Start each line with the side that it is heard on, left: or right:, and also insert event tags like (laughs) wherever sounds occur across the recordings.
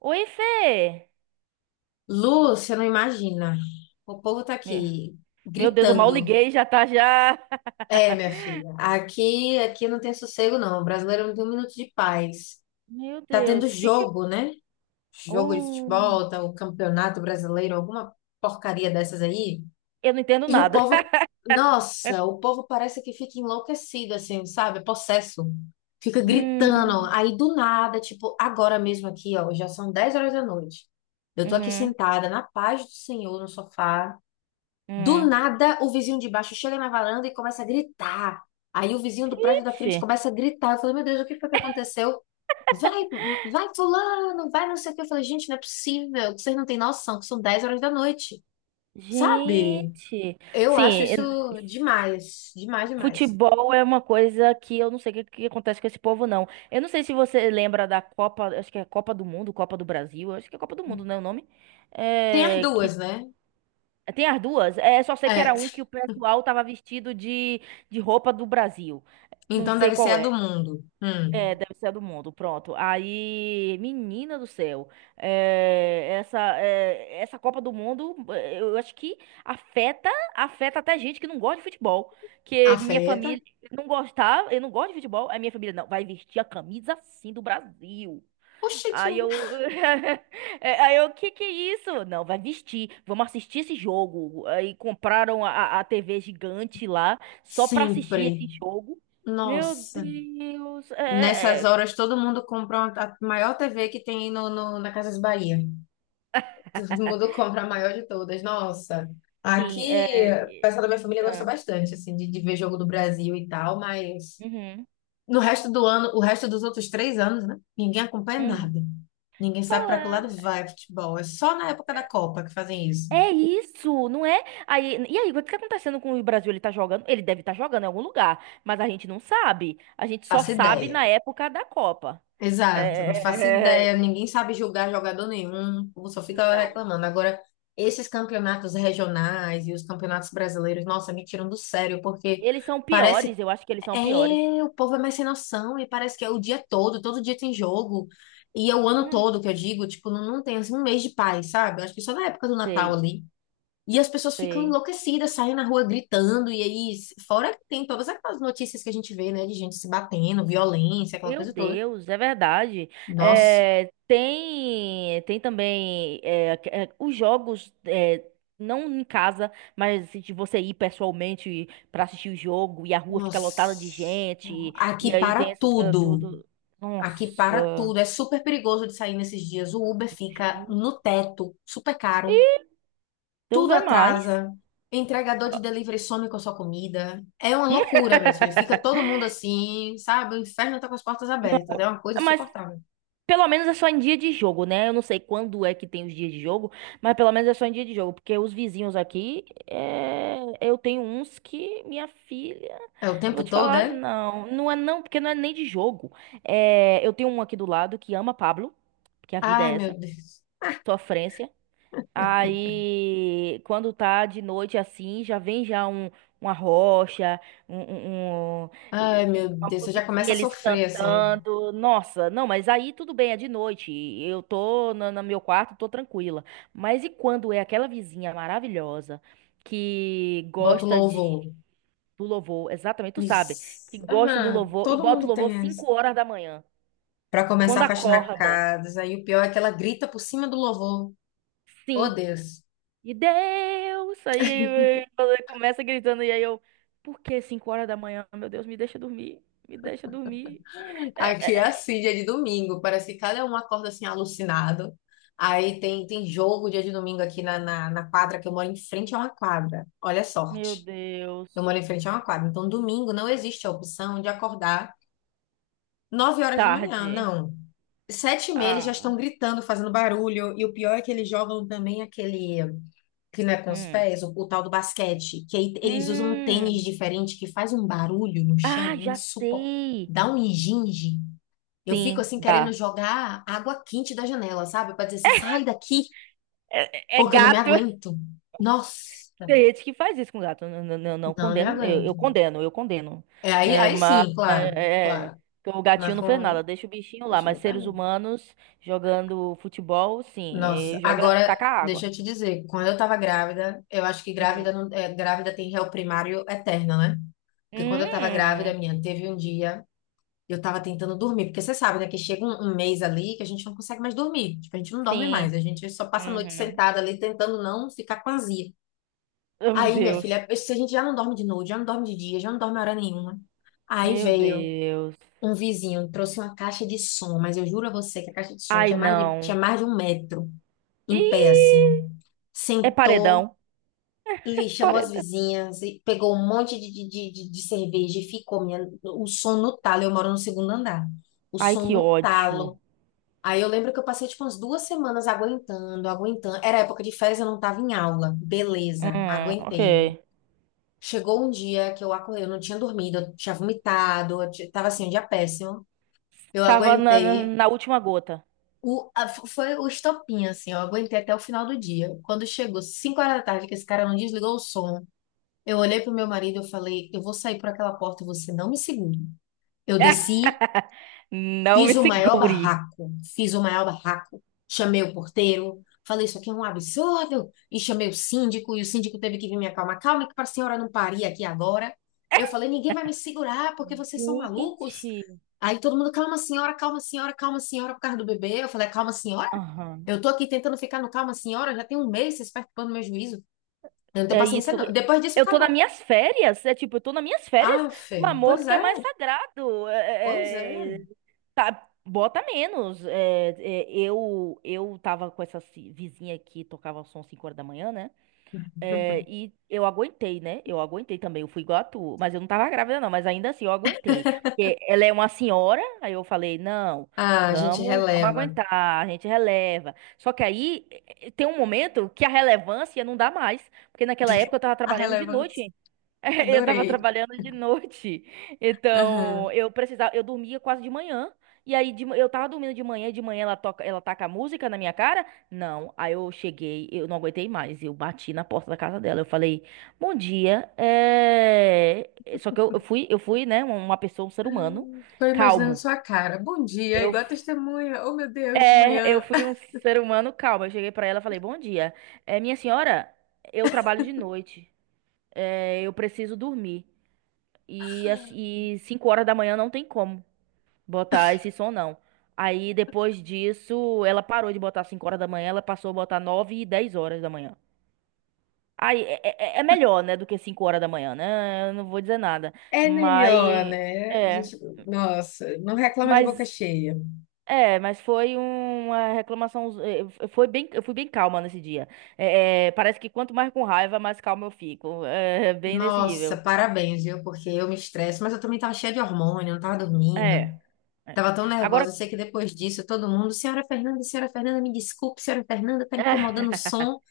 right: Oi, Fê!
left: Lu, você não imagina. O povo tá
right: Me-
left: aqui
right: Meu Deus, eu mal
left: gritando.
right: liguei, e já tá já.
left: É, minha
right: (laughs)
left: filha. Aqui não tem sossego, não. O brasileiro não tem um minuto de paz.
right: Meu
left: Tá tendo
right: Deus, que que.
left: jogo, né? Jogo de
right: Uh,
left: futebol, tá o Campeonato Brasileiro, alguma porcaria dessas aí.
right: eu não entendo
left: E o
right: nada.
left: povo,
right: (laughs)
left: nossa, o povo parece que fica enlouquecido, assim, sabe? É possesso. Fica gritando.
right: Hum,
left: Aí do nada, tipo, agora mesmo aqui, ó, já são 10 horas da noite. Eu tô aqui
right: uhum,
left: sentada na paz do Senhor no sofá. Do
right: hum.
left: nada, o vizinho de baixo chega na varanda e começa a gritar. Aí o vizinho do prédio da frente
right: Ixi,
left: começa a gritar. Eu falei, meu Deus, o que foi que aconteceu? Vai, vai fulano, vai não sei o que. Eu falei, gente, não é possível, que vocês não têm noção, que são 10 horas da noite, sabe?
right: gente.
left: Eu
right: Sim,
left: acho isso
right: en-
left: demais, demais, demais.
right: futebol é uma coisa que eu não sei o que, que acontece com esse povo, não. Eu não sei se você lembra da Copa, acho que é Copa do Mundo, Copa do Brasil, acho que é Copa do Mundo, né, o nome?
left: Tem as
right: É, que
left: duas, né?
right: Tem as duas? É, só sei que
left: É,
right: era um que o pessoal tava vestido de roupa do Brasil. Não
left: então
right: sei
left: deve ser
right: qual
left: a
right: é.
left: do mundo.
right: É, deve ser a do mundo. Pronto. Aí, menina do céu, essa Copa do Mundo, eu acho que afeta, afeta até gente que não gosta de futebol. Que minha
left: Afeta.
right: família não gostava, eu não gosto de futebol, aí minha família não, vai vestir a camisa assim do Brasil.
left: Oxente,
right: Aí eu. (laughs) Aí eu, o que que é isso? Não, vai vestir. Vamos assistir esse jogo. Aí compraram a TV gigante lá só pra assistir esse
left: sempre.
right: jogo. Meu
left: Nossa.
right: Deus.
left: Nessas horas, todo mundo compra a maior TV que tem na Casas Bahia. Todo mundo (laughs) compra a maior de todas. Nossa,
right: Enfim,
left: aqui o pessoal da minha família gosta
right: ah,
left: bastante, assim, de ver jogo do Brasil e tal, mas
right: uhum,
left: no resto do ano, o resto dos outros 3 anos, né? Ninguém acompanha
right: uhum.
left: nada. Ninguém sabe para que lado
right: Fala.
left: vai o futebol. É só na época da
right: É
left: Copa que fazem isso.
right: é isso, não é? Aí, e aí, o que tá acontecendo com o Brasil? Ele tá jogando? Ele deve estar jogando em algum lugar, mas a gente não sabe. A gente só
left: Faço
right: sabe
left: ideia.
right: na época da Copa.
left: Exato,
right: É,
left: não faço ideia,
right: é, é,
left: ninguém sabe julgar jogador nenhum, o povo só
right: é,
left: fica
right: não.
left: reclamando. Agora, esses campeonatos regionais e os campeonatos brasileiros, nossa, me tiram do sério, porque
right: Eles são
left: parece,
right: piores, eu acho que eles são
left: é,
right: piores.
left: o povo é mais sem noção e parece que é o dia todo, todo dia tem jogo, e é o ano
right: Hum,
left: todo que eu digo, tipo, não, não tem assim um mês de paz, sabe? Eu acho que só na época do Natal
right: sei,
left: ali. E as pessoas ficam
right: sei.
left: enlouquecidas, saem na rua gritando, e aí, fora que tem todas aquelas notícias que a gente vê, né, de gente se batendo, violência, aquela
right: Meu
left: coisa toda.
right: Deus, é verdade.
left: Nossa.
right: Tem também os jogos, não em casa, mas se você ir pessoalmente pra assistir o jogo e a rua fica lotada de
left: Nossa,
right: gente, e
left: aqui
right: aí
left: para
right: tem essas coisas
left: tudo.
right: tudo.
left: Aqui para
right: Nossa,
left: tudo. É super perigoso de sair nesses dias. O Uber fica no teto, super caro.
right: Deus
left: Tudo
right: é mais.
left: atrasa. Entregador de
right: Ah,
left: delivery some com a sua comida. É uma
right: hum?
left: loucura, meu filho. Fica todo mundo assim, sabe? O inferno tá com as portas abertas. É uma coisa
right: Mas
left: insuportável.
right: pelo menos é só em dia de jogo, né? Eu não sei quando é que tem os dias de jogo, mas pelo menos é só em dia de jogo, porque os vizinhos aqui, eu tenho uns que minha filha,
left: É o
right: não
left: tempo
right: vou te
left: todo,
right: falar,
left: é?
right: não, não é não, porque não é nem de jogo. Eu tenho um aqui do lado que ama Pablo, porque a vida
left: Ai,
right: é essa,
left: meu Deus.
right: sofrência. Aí, quando tá de noite assim, já vem já um, uma rocha, um, um- um-
left: Ai,
right: e-
left: meu
right: uma
left: Deus. Eu já
right: musiquinha
left: começo a
right: eles
left: sofrer, assim.
right: cantando. Nossa, não, mas aí tudo bem, é de noite. Eu tô no meu quarto, tô tranquila. Mas e quando é aquela vizinha maravilhosa que
left: Boto
right: gosta de
left: louvor.
right: do louvor, exatamente, tu sabe, que
left: Isso.
right: gosta do
left: Aham.
right: louvor e
left: Todo
right: bota
left: mundo
right: o louvor
left: tem essa.
right: 5 horas da manhã,
left: Para
right: quando
left: começar a faxinar
right: acorda.
left: casas. Aí o pior é que ela grita por cima do louvor. Oh,
right: Sim.
left: Deus.
right: E Deus! Aí ela começa gritando, e aí eu, por que 5 horas da manhã? Meu Deus, me deixa dormir, me deixa dormir. É,
left: Aqui é
right: é, é.
left: assim, dia de domingo. Parece que cada um acorda assim, alucinado. Aí tem, tem jogo dia de domingo aqui na quadra, que eu moro em frente a uma quadra. Olha a
right: Meu
left: sorte. Eu
right: Deus,
left: moro em frente a uma quadra. Então, domingo não existe a opção de acordar 9 horas da manhã.
right: tarde.
left: Não. 7:30 eles já
right: Ah,
left: estão gritando, fazendo barulho. E o pior é que eles jogam também aquele, que não é com os
right: hum.
left: pés, o tal do basquete, que aí eles usam um tênis
right: Hum.
left: diferente que faz um barulho no
right: Ah,
left: chão,
right: já
left: insuportável.
right: sei.
left: Dá um ginge. Eu fico
right: Sim,
left: assim querendo
right: dá.
left: jogar água quente da janela, sabe? Pra dizer assim, sai daqui,
right: É, é
left: porque eu não me
right: gato.
left: aguento. Nossa,
right: Tem gente que faz isso com gato. Não, não, não, não
left: não, não me
right: condeno. Eu,
left: aguento.
right: eu condeno, eu condeno.
left: É, aí, aí
right: Mas
left: sim, claro, claro.
right: que o gatinho
left: Mas
right: não fez nada,
left: com.
right: deixa o bichinho lá.
left: Poxa,
right: Mas
left: meu pai
right: seres
left: não.
right: humanos jogando futebol, sim.
left: Nossa,
right: E joga,
left: agora,
right: taca
left: deixa
right: água.
left: eu te dizer, quando eu tava grávida, eu acho que grávida,
right: Hum.
left: não, é, grávida tem réu primário eterno, né? Porque quando eu tava grávida,
right: Hum,
left: minha, teve um dia. Eu tava tentando dormir, porque você sabe, né, que chega um, mês ali que a gente não consegue mais dormir. Tipo, a gente não dorme
right: sim.
left: mais, a gente só passa a noite
right: Uhum.
left: sentada ali tentando não ficar com azia.
right: Oh, meu
left: Aí, minha
right: Deus.
left: filha, se a gente já não dorme de noite, já não dorme de dia, já não dorme hora nenhuma. Aí
right: Meu
left: veio
right: Deus.
left: um vizinho, trouxe uma caixa de som, mas eu juro a você que a caixa de som
right: Ai,
left: tinha
right: não.
left: mais de um metro em pé, assim.
right: Ih, é
left: Sentou,
right: paredão.
left: li, chamou as
right: Paredão.
left: vizinhas, e pegou um monte de cerveja e ficou minha, o som no talo. Eu moro no segundo andar. O
right: Ai,
left: som
right: que
left: no
right: ódio.
left: talo. Aí eu lembro que eu passei tipo umas 2 semanas aguentando, aguentando. Era época de férias, eu não tava em aula. Beleza,
right: Ok.
left: aguentei. Chegou um dia que eu acordei, eu não tinha dormido, eu tinha vomitado, eu tava assim, um dia péssimo. Eu
right: Tava na, na,
left: aguentei.
right: na última gota.
left: Foi o estopim, assim, eu aguentei até o final do dia. Quando chegou 5 horas da tarde, que esse cara não desligou o som, eu olhei pro meu marido e eu falei, eu vou sair por aquela porta e você não me segura. Eu
right: (laughs)
left: desci.
right: Não
left: Fiz
right: me
left: o maior
right: segure.
left: barraco, fiz o maior barraco. Chamei o porteiro, falei isso aqui é um absurdo, e chamei o síndico, e o síndico teve que vir me acalmar. Calma que para a senhora não parir aqui agora. Eu falei, ninguém vai me segurar, porque vocês são malucos.
right: Gente,
left: Aí todo mundo, calma senhora, calma senhora, calma senhora, por causa do bebê. Eu falei, "É calma senhora?
right: aham.
left: Eu tô aqui tentando ficar no calma senhora, já tem um mês vocês perturbando meu juízo. Eu não tenho
right: É
left: paciência
right: isso.
left: não. Depois disso,
right: Eu tô nas
left: acabou.
right: minhas férias. É tipo, eu tô nas minhas férias,
left: Ah,
right: pelo
left: Fê,
right: amor
left: pois
right: do que é
left: é,
right: mais sagrado.
left: pois é.
right: Tá, bota menos. Eu tava com essa vizinha que tocava som 5 horas da manhã, né? É, e eu aguentei, né? Eu aguentei também. Eu fui igual a tu, mas eu não tava grávida, não. Mas ainda assim, eu aguentei. Porque ela é uma senhora, aí eu falei: não,
left: Ah, a gente
right: vamos
left: releva.
right: aguentar, a gente releva. Só que aí tem um momento que a relevância não dá mais. Porque naquela
left: (laughs)
right: época eu tava
left: A
right: trabalhando de
left: relevância.
right: noite. (laughs) Eu tava
left: Adorei.
right: trabalhando de noite, então
left: Aham.
right: eu precisava, eu dormia quase de manhã. E aí eu tava dormindo de manhã, e de manhã ela toca, ela taca a música na minha cara? Não. Aí eu cheguei, eu não aguentei mais, eu bati na porta da casa dela. Eu falei: "Bom dia". Só que eu fui, né, uma pessoa, um ser humano
left: Tô imaginando
right: calmo.
left: sua cara. Bom dia,
right: Eu
left: igual a
right: f-
left: testemunha. Oh, meu Deus, de
right: eu
left: manhã.
right: fui um ser humano calmo. Eu cheguei pra ela e falei: "Bom dia. Minha senhora, eu trabalho de noite. Eu preciso dormir. E 5 horas da manhã não tem como botar esse som, não. Aí depois disso, ela parou de botar 5 horas da manhã, ela passou a botar 9 e 10 horas da manhã. Aí é melhor, né, do que 5 horas da manhã, né? Eu não vou dizer nada.
left: É melhor,
right: Mas
left: né? A
right: é,
left: gente, nossa, não reclama de boca
right: mas
left: cheia.
right: mas foi uma reclamação, foi bem, eu fui bem calma nesse dia. Parece que quanto mais com raiva, mais calma eu fico. É, bem nesse
left: Nossa,
right: nível.
left: parabéns, viu? Porque eu me estresso, mas eu também tava cheia de hormônio, não tava dormindo.
right: É. É.
left: Tava tão
right: Agora,
left: nervosa. Eu sei que depois disso, todo mundo, senhora Fernanda, me desculpe, senhora Fernanda, tá
right: é,
left: incomodando o som.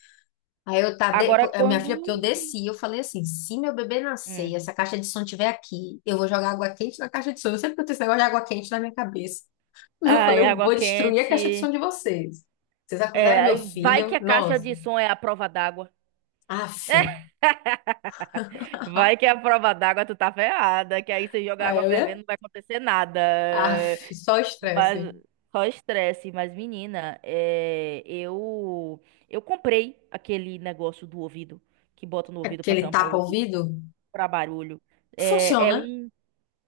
left: Aí eu tá,
right: agora
left: a minha filha, porque eu
right: quando
left: desci, eu falei assim, se meu bebê nascer,
right: hum.
left: e essa caixa de som tiver aqui, eu vou jogar água quente na caixa de som. Eu sempre que eu tenho esse negócio de água quente na minha cabeça. (laughs) Eu
right: Ah,
left: falei,
right: e
left: eu
right: água
left: vou destruir a caixa de
right: quente.
left: som de vocês. Vocês
right: É,
left: acordaram meu
right: aí vai que
left: filho?
right: a caixa de
left: Nossa.
right: som é a prova d'água.
left: Af.
right: (laughs) Vai que é
left: (laughs)
right: a prova d'água, tu tá ferrada, que aí você joga
left: Aí
right: água
left: eu ia,
right: fervendo, não vai acontecer nada.
left: af, só
right: Mas
left: estresse.
right: só estresse. Mas, menina, eu comprei aquele negócio do ouvido que bota no ouvido pra
left: Aquele
right: tampar o ouvido,
left: tapa-ouvido?
right: pra barulho. É, é
left: Funciona.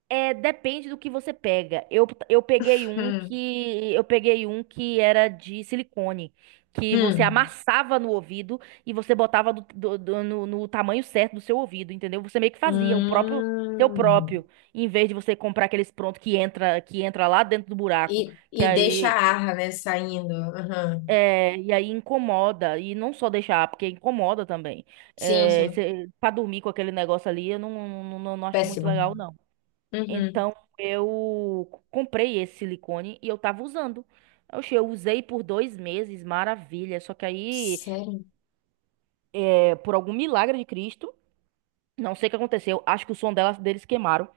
right: depende do que você pega. Eu, eu peguei um
left: Hum,
right: que eu peguei um que era de silicone, que você
left: hum,
right: amassava no ouvido e você botava no tamanho certo do seu ouvido, entendeu? Você meio que fazia o próprio teu
left: hum.
right: próprio, em vez de você comprar aqueles pronto que entra lá dentro do buraco, que
left: E deixa
right: aí
left: a
right: que-
left: arra, né, saindo. Aham.
right: é, e aí incomoda e não só deixar, porque incomoda também.
left: Sim, sim.
right: Pra dormir com aquele negócio ali, eu não acho muito
left: Péssimo.
right: legal,
left: Uhum.
right: então eu comprei esse silicone e eu tava usando. Oxe, eu usei por 2 meses, maravilha. Só que aí,
left: Sério?
right: por algum milagre de Cristo, não sei o que aconteceu. Acho que o som dela, deles queimaram.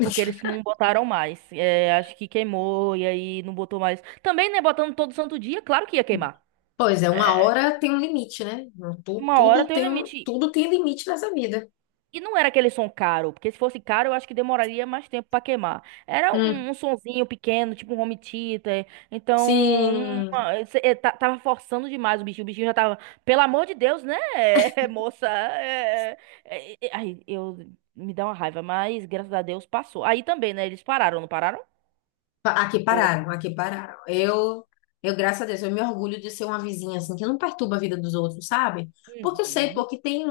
right: Porque eles não botaram mais. É, acho que queimou e aí não botou mais. Também, né? Botando todo santo dia, claro que ia queimar.
left: Pois é, uma hora tem um limite, né? Tudo,
right: Uma hora
left: tudo
right: tem um
left: tem um,
right: limite.
left: tudo tem limite nessa vida.
right: E não era aquele som caro, porque se fosse caro, eu acho que demoraria mais tempo pra queimar. Era
left: Hum,
right: um sonzinho pequeno, tipo um home theater. Então,
left: sim,
right: tava forçando demais o bichinho. O bichinho já tava, pelo amor de Deus, né, (laughs) moça? Ai, eu me dá uma raiva, mas graças a Deus passou. Aí também, né? Eles pararam, não pararam?
left: Aqui
right: Ou não?
left: pararam, aqui pararam. Eu, graças a Deus, eu me orgulho de ser uma vizinha assim que não perturba a vida dos outros, sabe? Porque eu sei,
right: Uhum.
left: porque tem,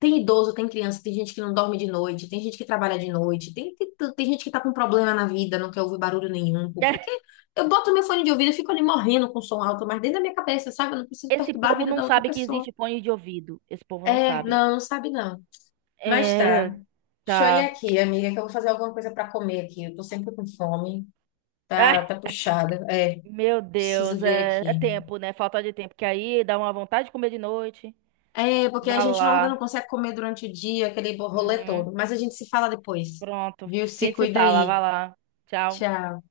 left: tem idoso, tem criança, tem gente que não dorme de noite, tem gente que trabalha de noite, tem tem, tem gente que tá com problema na vida, não quer ouvir barulho nenhum. Pô, pra quê?
right: (laughs)
left: Eu boto meu fone de ouvido e fico ali morrendo com som alto, mas dentro da minha cabeça, sabe? Eu não preciso
right: Esse
left: perturbar a
right: povo
left: vida
right: não
left: da outra
right: sabe que
left: pessoa.
right: existe fone de ouvido. Esse povo não
left: É,
right: sabe.
left: não, não sabe não. Mas tá.
right: É,
left: Deixa eu ir
right: tá.
left: aqui, amiga, que eu vou fazer alguma coisa pra comer aqui. Eu tô sempre com fome.
right: (laughs)
left: Tá, tá puxada. É,
right: Meu
left: preciso
right: Deus,
left: ver
right: é
left: aqui.
right: tempo, né? Falta de tempo. Que aí dá uma vontade de comer de noite.
left: É, porque a
right: Vá
left: gente não
right: lá.
left: consegue comer durante o dia, aquele rolê
right: Uhum.
left: todo. Mas a gente se fala depois.
right: Pronto.
left: Viu?
right: A
left: Se
right: gente se
left: cuida
right: fala. Vá
left: aí.
right: lá. Tchau.
left: Tchau.